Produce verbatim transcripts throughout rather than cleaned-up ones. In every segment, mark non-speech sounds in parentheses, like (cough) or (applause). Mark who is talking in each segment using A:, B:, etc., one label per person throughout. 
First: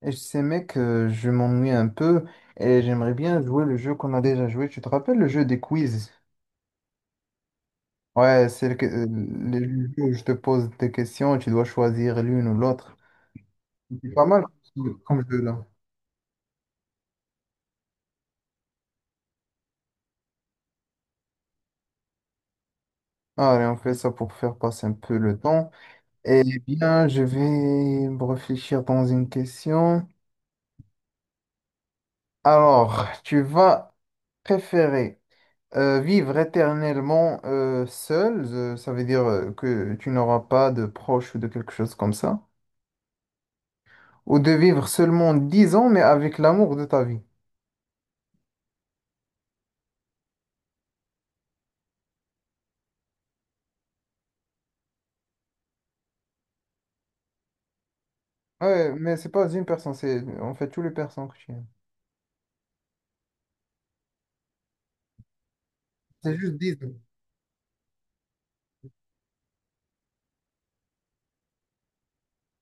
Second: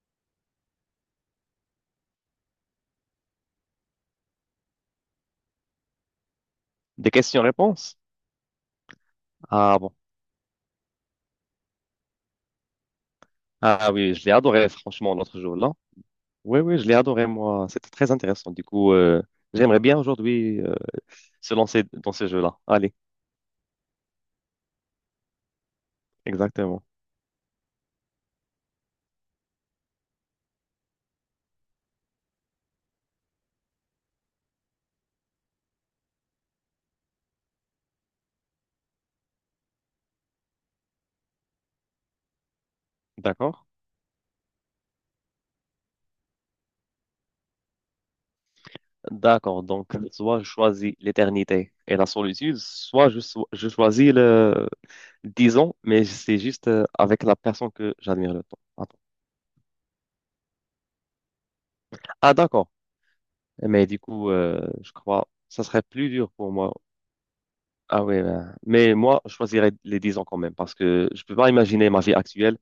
A: Et je sais, mec, euh, je m'ennuie un peu et j'aimerais bien jouer le jeu qu'on a déjà joué. Tu te rappelles le jeu des quiz?
B: Des questions-réponses?
A: Ouais, c'est le, que- euh, le
B: Ah bon.
A: jeu où je te pose des questions et tu dois choisir l'une ou l'autre.
B: Ah
A: C'est
B: oui,
A: pas
B: je l'ai
A: mal
B: adoré, franchement,
A: comme
B: l'autre
A: jeu
B: jour,
A: là.
B: là. Oui, oui, je l'ai adoré, moi. C'était très intéressant. Du coup, euh, j'aimerais bien aujourd'hui euh, se lancer dans ce jeu-là. Allez,
A: Allez, on fait ça pour faire passer un peu le temps. Eh
B: exactement.
A: bien, je vais me réfléchir dans une question. Alors, tu vas préférer euh, vivre éternellement euh, seul, euh, ça veut dire euh, que tu n'auras pas de proches ou de quelque chose comme ça.
B: D'accord?
A: Ou de vivre seulement dix ans, mais avec l'amour de ta vie.
B: D'accord. Donc, soit je choisis l'éternité et la solitude, soit je, so- je choisis le dix ans, mais c'est juste euh, avec la personne que j'admire le temps.
A: Ouais,
B: Attends.
A: mais c'est pas une personne, c'est en fait tous les personnes que tu aimes.
B: Ah, d'accord. Eh, mais du coup, euh, je crois que ça serait plus dur
A: C'est
B: pour
A: juste
B: moi.
A: dix ans.
B: Ah oui, ben, mais moi, je choisirais les dix ans quand même, parce que je peux pas imaginer ma vie actuelle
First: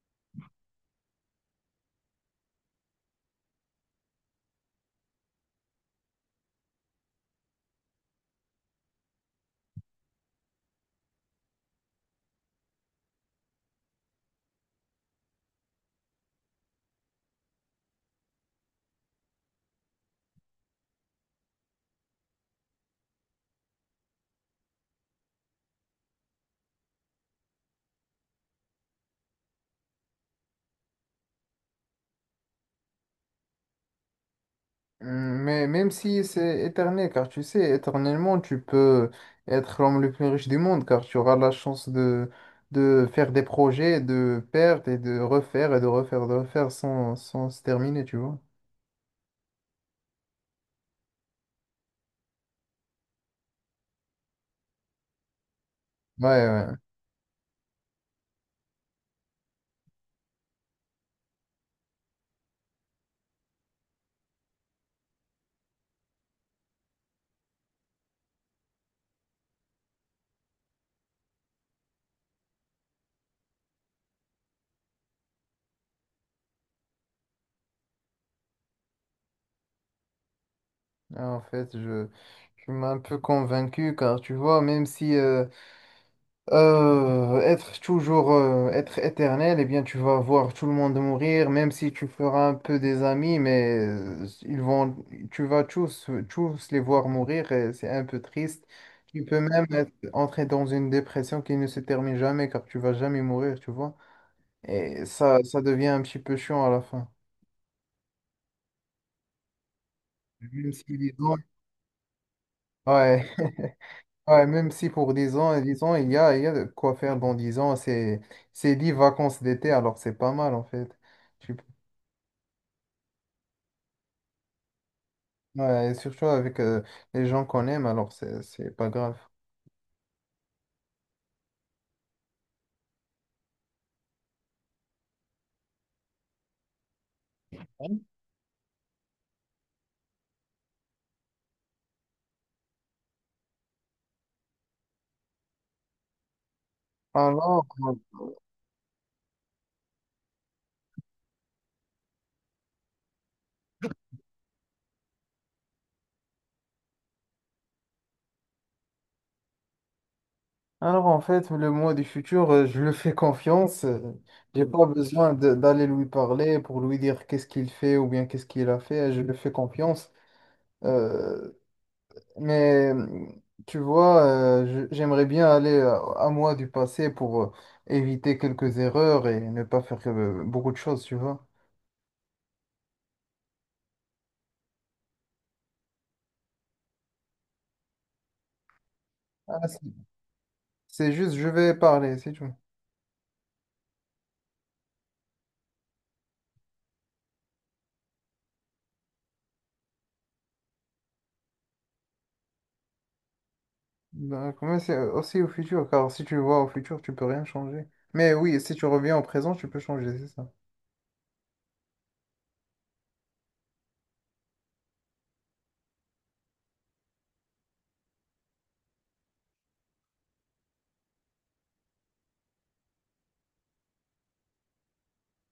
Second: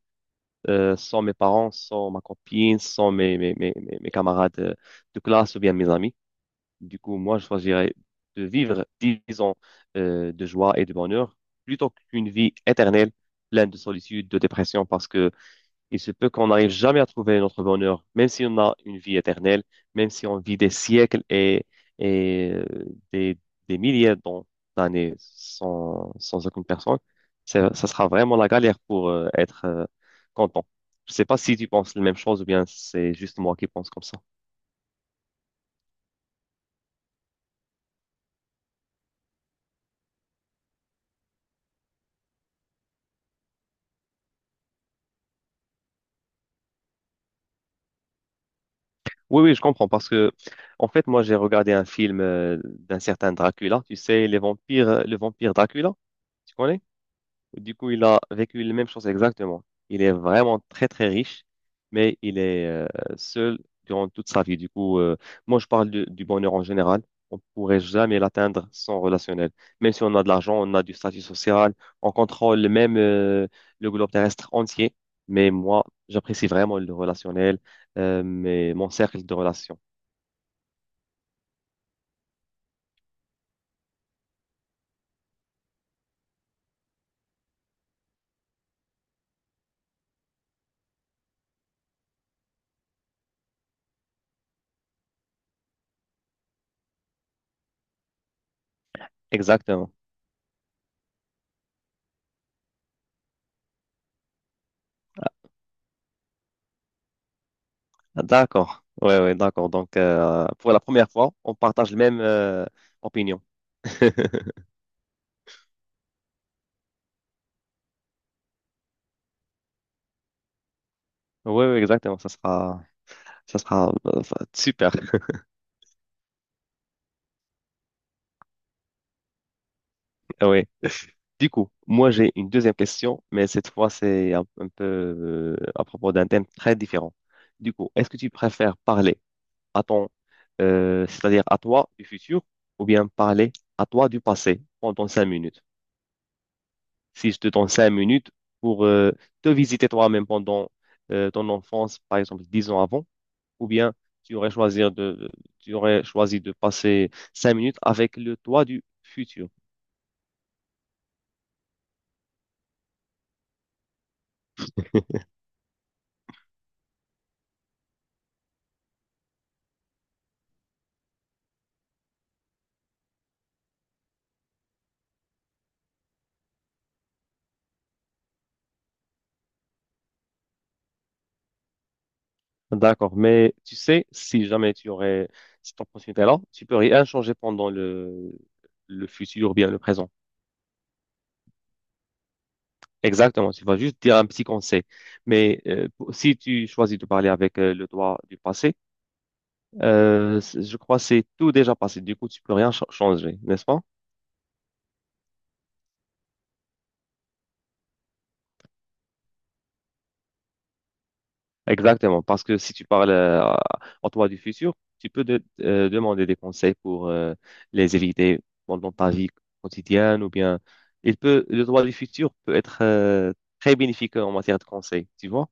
B: euh, sans mes parents, sans ma copine, sans mes, mes, mes, mes mes camarades euh, de classe ou bien mes amis. Du coup, moi, je choisirais de vivre dix ans euh, de joie et de bonheur plutôt qu'une vie éternelle pleine de solitude, de dépression, parce que il se peut qu'on n'arrive jamais à trouver notre bonheur, même si on a une vie éternelle, même si on vit des siècles et, et euh, des, des milliers d'an- d'années sans, sans aucune personne. Ça, ça sera vraiment la galère pour euh, être euh, content. Je sais pas si tu penses la même chose ou bien c'est juste moi qui pense comme ça.
A: Hum, Mais même si c'est éternel, car tu sais, éternellement, tu peux être l'homme le plus riche du monde, car tu auras la chance de, de faire des projets, de perdre et de refaire et de refaire, de refaire sans, sans se terminer, tu vois.
B: Oui, oui, je comprends parce que, en fait, moi, j'ai regardé un film euh, d'un certain Dracula. Tu sais, les vampires, euh, le vampire Dracula,
A: Ouais,
B: tu
A: ouais.
B: connais? Du coup, il a vécu les mêmes choses exactement. Il est vraiment très, très riche, mais il est euh, seul durant toute sa vie. Du coup, euh, moi, je parle de- du bonheur en général. On pourrait jamais l'atteindre sans relationnel. Même si on a de l'argent, on a du statut social, on contrôle même euh, le globe terrestre entier. Mais moi, j'apprécie vraiment le relationnel, euh, mais mon cercle de relations.
A: Ah, En fait, je, tu m'as un peu convaincu, car tu vois, même si euh, Euh, être toujours, euh, être éternel, eh bien, tu vas voir tout le monde mourir, même si tu feras un peu des amis, mais euh, ils vont, tu vas tous, tous les voir mourir et c'est un peu triste. Tu peux même être-
B: Exactement.
A: entrer dans une dépression qui ne se termine jamais car tu vas jamais mourir, tu vois. Et ça, ça devient un petit peu chiant à la fin.
B: Ah, d'accord. Ouais, ouais, d'accord. Donc, euh,
A: Même
B: pour la
A: si,
B: première fois,
A: disons,
B: on partage la même euh,
A: ouais.
B: opinion.
A: (laughs) Ouais,
B: (laughs)
A: même si pour dix ans, dix ans, il y a, il y a de quoi faire dans dix ans, c'est, c'est dix vacances d'été, alors c'est pas mal en fait. Tu-
B: Oui, oui, exactement. Ça sera, ça sera euh, ça- super.
A: ouais, et surtout avec euh, les gens qu'on aime, alors c'est, c'est pas grave.
B: Oui. Du coup, moi, j'ai une deuxième question, mais cette fois, c'est un, un peu euh, à propos d'un thème très différent. Du coup, est-ce que tu préfères parler à ton, euh, c'est-à-dire à toi du futur, ou bien parler à toi du passé pendant cinq minutes? Si je te
A: Alors,
B: donne cinq
A: euh,
B: minutes pour euh, te visiter toi-même pendant euh, ton enfance, par exemple, dix ans avant, ou bien tu aurais choisi de, de- tu aurais choisi de passer cinq minutes avec le toi du futur.
A: alors en fait, le moi du futur, euh, je lui fais confiance. euh, J'ai pas besoin de- d'aller lui parler pour lui dire qu'est-ce qu'il fait ou bien qu'est-ce qu'il a fait. Je lui fais confiance. Euh, Mais mmh, tu vois, euh, je- j'aimerais bien aller euh, à, moi du passé pour euh, éviter quelques erreurs et ne pas faire euh, beaucoup de choses, tu vois.
B: D'accord, mais tu sais, si jamais tu aurais cette opportunité-là, tu peux rien changer pendant le, le futur ou
A: Ah,
B: bien
A: c'est
B: le présent.
A: c'est juste, je vais parler, c'est tout.
B: Exactement, tu vas juste dire un petit conseil. Mais euh, pour- si tu choisis de parler avec euh, le toi du passé, euh, c'est- je crois que c'est tout déjà passé. Du coup, tu peux rien ch- changer, n'est-ce pas?
A: Donc, mais c'est euh, aussi au futur, car si tu vois au futur, tu peux rien changer. Mais oui, si tu reviens au présent, tu peux changer, c'est ça.
B: Exactement, parce que si tu parles euh, à- en toi du futur, tu peux de- euh, demander des conseils pour euh, les éviter pendant ta vie quotidienne ou bien il peut le droit du futur peut être euh, très bénéfique en matière de conseils, tu vois?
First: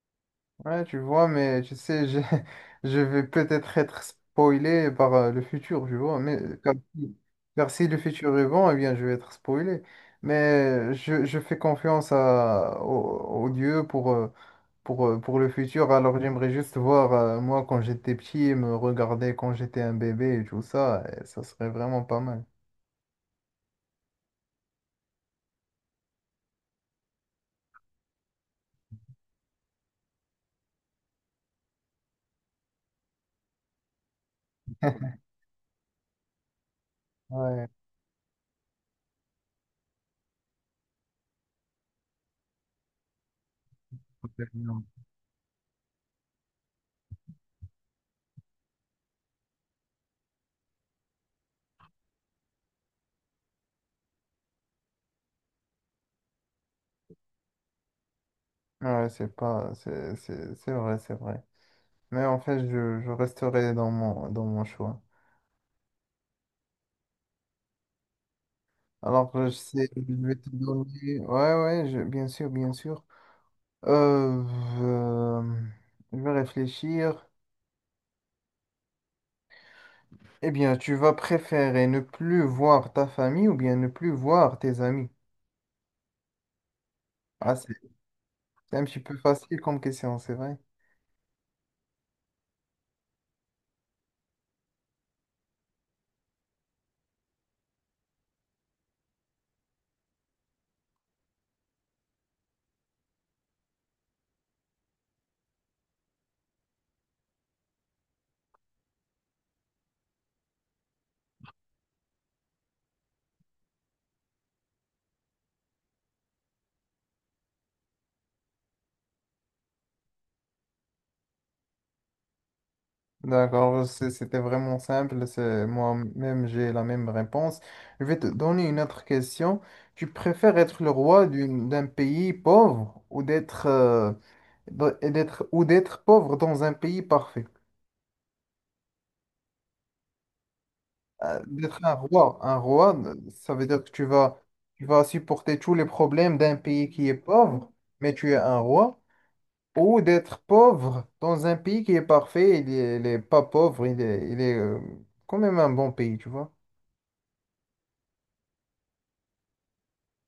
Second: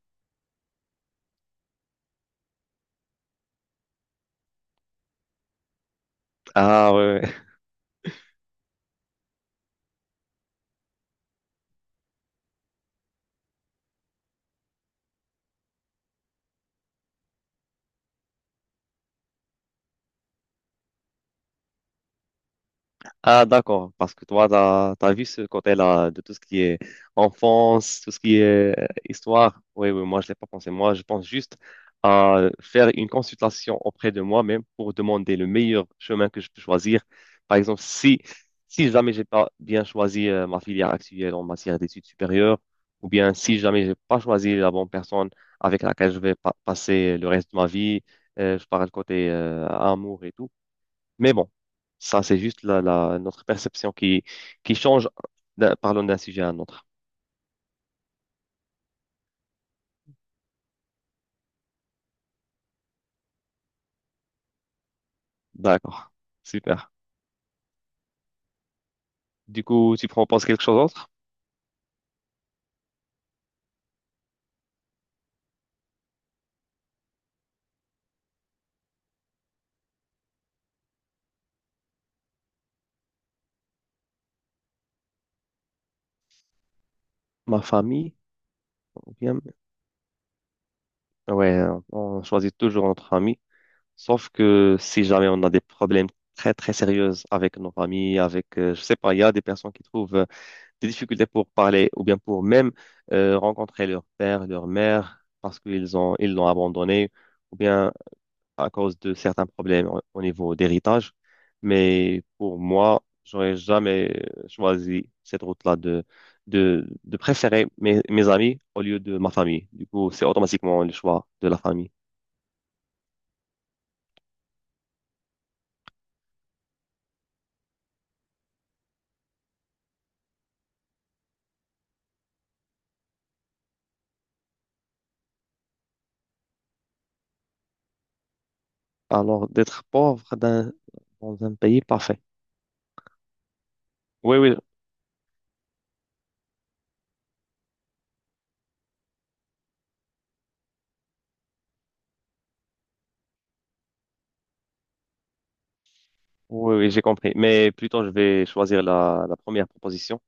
A: Ouais, tu vois, mais tu sais, je, (laughs) je vais peut-être être spoilé par euh, le futur, tu vois, mais euh, car,
B: Ah
A: si
B: ouais.
A: car si le futur est bon, eh bien, je vais être spoilé. Mais je, je fais confiance à, au, au Dieu pour, euh, pour, euh, pour le futur, alors j'aimerais juste voir, euh, moi, quand j'étais petit, me regarder quand j'étais un bébé et tout ça, et ça serait vraiment pas mal.
B: Ah, d'accord, parce que toi, t'as, t'as vu ce côté-là de tout ce qui est enfance, tout ce qui est euh, histoire. Oui, oui, moi, je l'ai pas pensé. Moi, je pense juste à faire une consultation auprès de moi-même pour
A: (laughs)
B: demander le meilleur chemin que je peux choisir. Par
A: Ouais,
B: exemple, si, si jamais j'ai pas bien choisi euh, ma filière actuelle en matière d'études supérieures, ou bien si jamais j'ai pas choisi la
A: complètement.
B: bonne personne avec laquelle je vais pa- passer le reste de ma vie, euh, je parle côté euh, amour et tout. Mais bon, ça, c'est juste la, la, notre perception qui, qui change d'un- parlant d'un sujet à un autre.
A: Ouais, c'est pas, c'est, c'est, c'est vrai, c'est vrai. Mais en fait, je, je resterai dans mon, dans mon choix.
B: D'accord. Super.
A: Alors, je
B: Du
A: sais,
B: coup, tu
A: je vais
B: proposes
A: te
B: quelque chose d'autre?
A: donner. Ouais, ouais, je- bien sûr, bien sûr. Euh, euh, je vais réfléchir. Eh bien, tu vas préférer ne plus voir ta famille ou bien ne plus voir tes amis? Ah,
B: Ma
A: c'est
B: famille?
A: c'est un petit
B: Ou
A: peu
B: bien.
A: facile comme question, c'est vrai.
B: Ouais, on choisit toujours notre famille. Sauf que si jamais on a des problèmes très, très sérieux avec nos familles, avec, euh, je sais pas, il y a des personnes qui trouvent euh, des difficultés pour parler ou bien pour même euh, rencontrer leur père, leur mère, parce qu'ils ont, ils l'ont abandonné, ou bien à cause de certains problèmes au au niveau d'héritage. Mais pour moi, j'aurais jamais choisi cette route-là de, de, de préférer mes, mes amis au lieu de ma famille. Du coup, c'est automatiquement le choix de la famille.
A: D'accord, ouais, c'est- c'était vraiment simple. c'est- Moi-même, j'ai la même réponse. Je vais te donner une autre question. Tu préfères être le roi d'une- d'un pays pauvre ou d'être euh, d- et d'être ou d'être pauvre dans un pays parfait?
B: Alors, d'être pauvre d'un-
A: Euh,
B: dans un pays
A: D'être un
B: parfait.
A: roi, un roi, euh, ça veut dire que tu
B: Oui,
A: vas,
B: oui,
A: tu vas supporter tous les problèmes d'un pays qui est pauvre, mais tu es un roi. Ou d'être pauvre dans un pays qui est parfait, il est, il est pas pauvre, il est, il est euh, quand même un bon pays, tu vois?
B: oui, oui, j'ai compris. Mais plutôt, je vais choisir la, la première proposition.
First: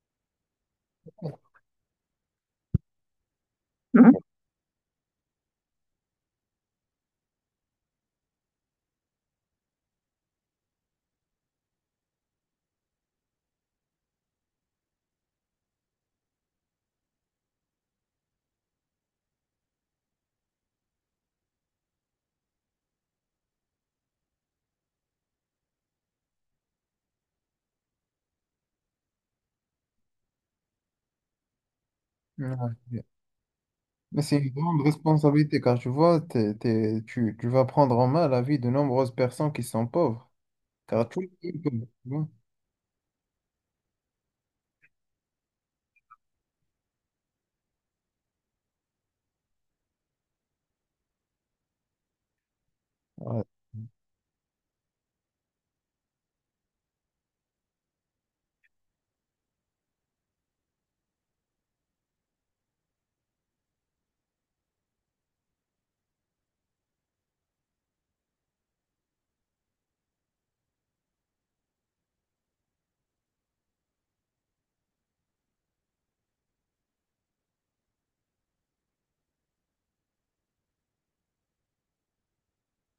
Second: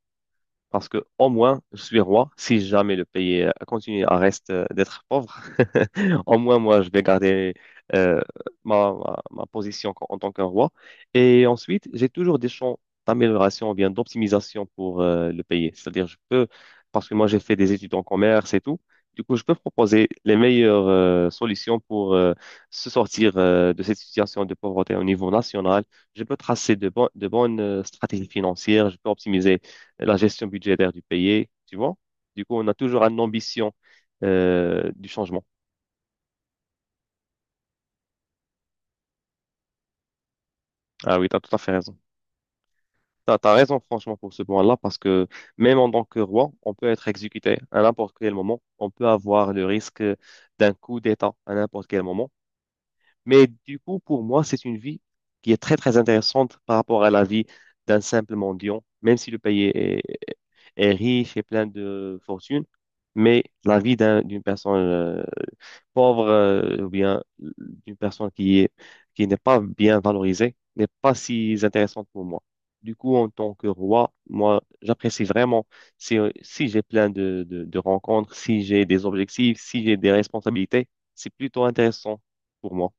B: Parce que au moins, je suis roi. Si jamais le pays euh, continue à reste euh, d'être pauvre, (laughs) au moins moi, je vais garder euh, ma, ma- ma position en, en tant qu'un roi. Et ensuite, j'ai toujours des champs d'amélioration ou bien d'optimisation pour euh, le pays. C'est-à-dire, je peux, parce que moi, j'ai fait des études en commerce et tout. Du coup, je peux proposer les meilleures euh, solutions pour euh, se sortir euh, de cette situation de pauvreté au niveau national. Je peux tracer de, bon- de bonnes euh, stratégies financières. Je peux optimiser euh, la gestion budgétaire du pays, tu vois. Du
A: Ouais.
B: coup, on a
A: OK.
B: toujours une ambition
A: Mais c'est une grande
B: euh, du changement.
A: responsabilité car tu vois, t'es- t'es- tu, tu vas prendre en main la vie de nombreuses personnes qui sont pauvres. Car
B: Ah
A: tout le
B: oui,
A: monde
B: tu as tout
A: est
B: à fait
A: pauvre,
B: raison.
A: tu vois.
B: Tu as raison, franchement, pour ce point-là, parce que même en tant que roi, on peut être exécuté à n'importe quel moment. On peut avoir le risque d'un coup d'État à n'importe quel moment.
A: Ouais,
B: Mais du coup, pour moi, c'est une vie qui est très, très intéressante par rapport à la vie d'un simple mendiant, même si le pays est, est riche et plein de fortune, mais la vie d'un- d'une personne euh, pauvre euh, ou bien d'une personne qui est, qui n'est pas bien valorisée n'est pas si intéressante pour moi. Du coup, en tant que roi, moi, j'apprécie vraiment si, si j'ai plein de, de, de rencontres, si j'ai des objectifs, si j'ai des responsabilités, c'est plutôt intéressant pour moi.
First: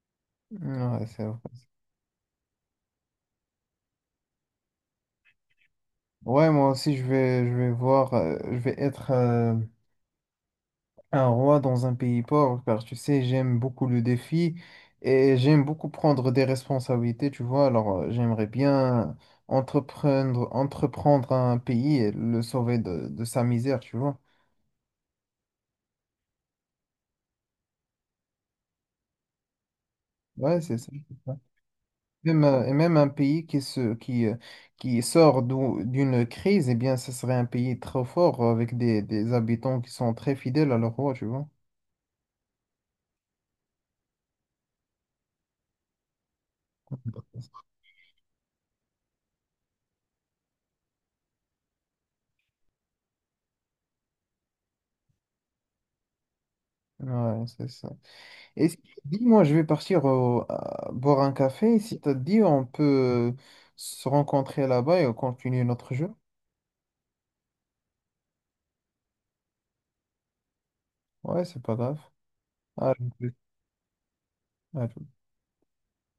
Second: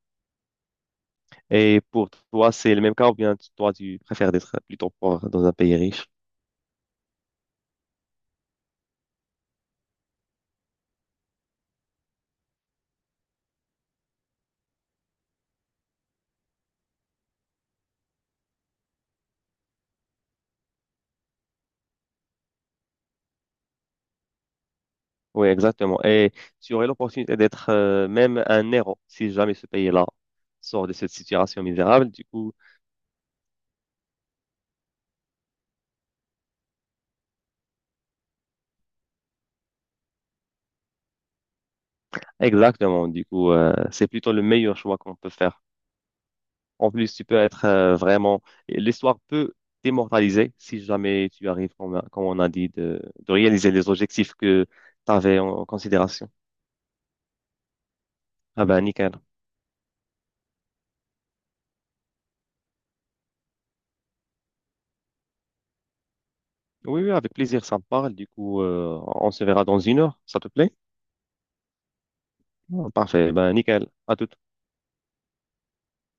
A: ouais, c'est vrai.
B: Et pour toi, c'est le même cas ou bien toi, tu préfères d'être plutôt pauvre dans un pays riche?
A: Ouais, moi aussi, je vais, je vais voir, euh, je vais être euh, un roi dans un pays pauvre car tu sais, j'aime beaucoup le défi et j'aime beaucoup prendre des responsabilités, tu vois. Alors, euh, j'aimerais bien entreprendre, entreprendre un pays et le sauver de, de sa misère, tu vois.
B: Oui, exactement. Et tu aurais l'opportunité d'être euh, même un héros si jamais ce pays-là
A: Ouais, c'est
B: sort
A: ça.
B: de cette situation misérable. Du
A: Même,
B: coup,
A: euh, et même un pays qui, se, qui, euh, qui sort d'où- d'une crise, eh bien, ce serait un pays très fort euh, avec des, des habitants qui sont très fidèles à leur roi, tu vois.
B: exactement. Du coup, euh, c'est plutôt le meilleur choix qu'on peut faire. En plus, tu peux être euh, vraiment... L'histoire peut t'immortaliser si jamais tu arrives, comme, on a comme on a dit, de, de réaliser les objectifs que tu avais en, en considération.
A: Ouais, c'est ça.
B: Ah
A: Et si-
B: ben, nickel.
A: Dis-moi, je vais partir au- à- boire un café. Si t'as dit, on peut se rencontrer là-bas et continuer notre jeu.
B: Oui, oui, avec plaisir, ça me parle. Du coup, euh, on se verra dans une heure, ça te plaît?
A: Ouais, c'est pas grave. À-
B: Parfait, ben nickel. À tout
A: à-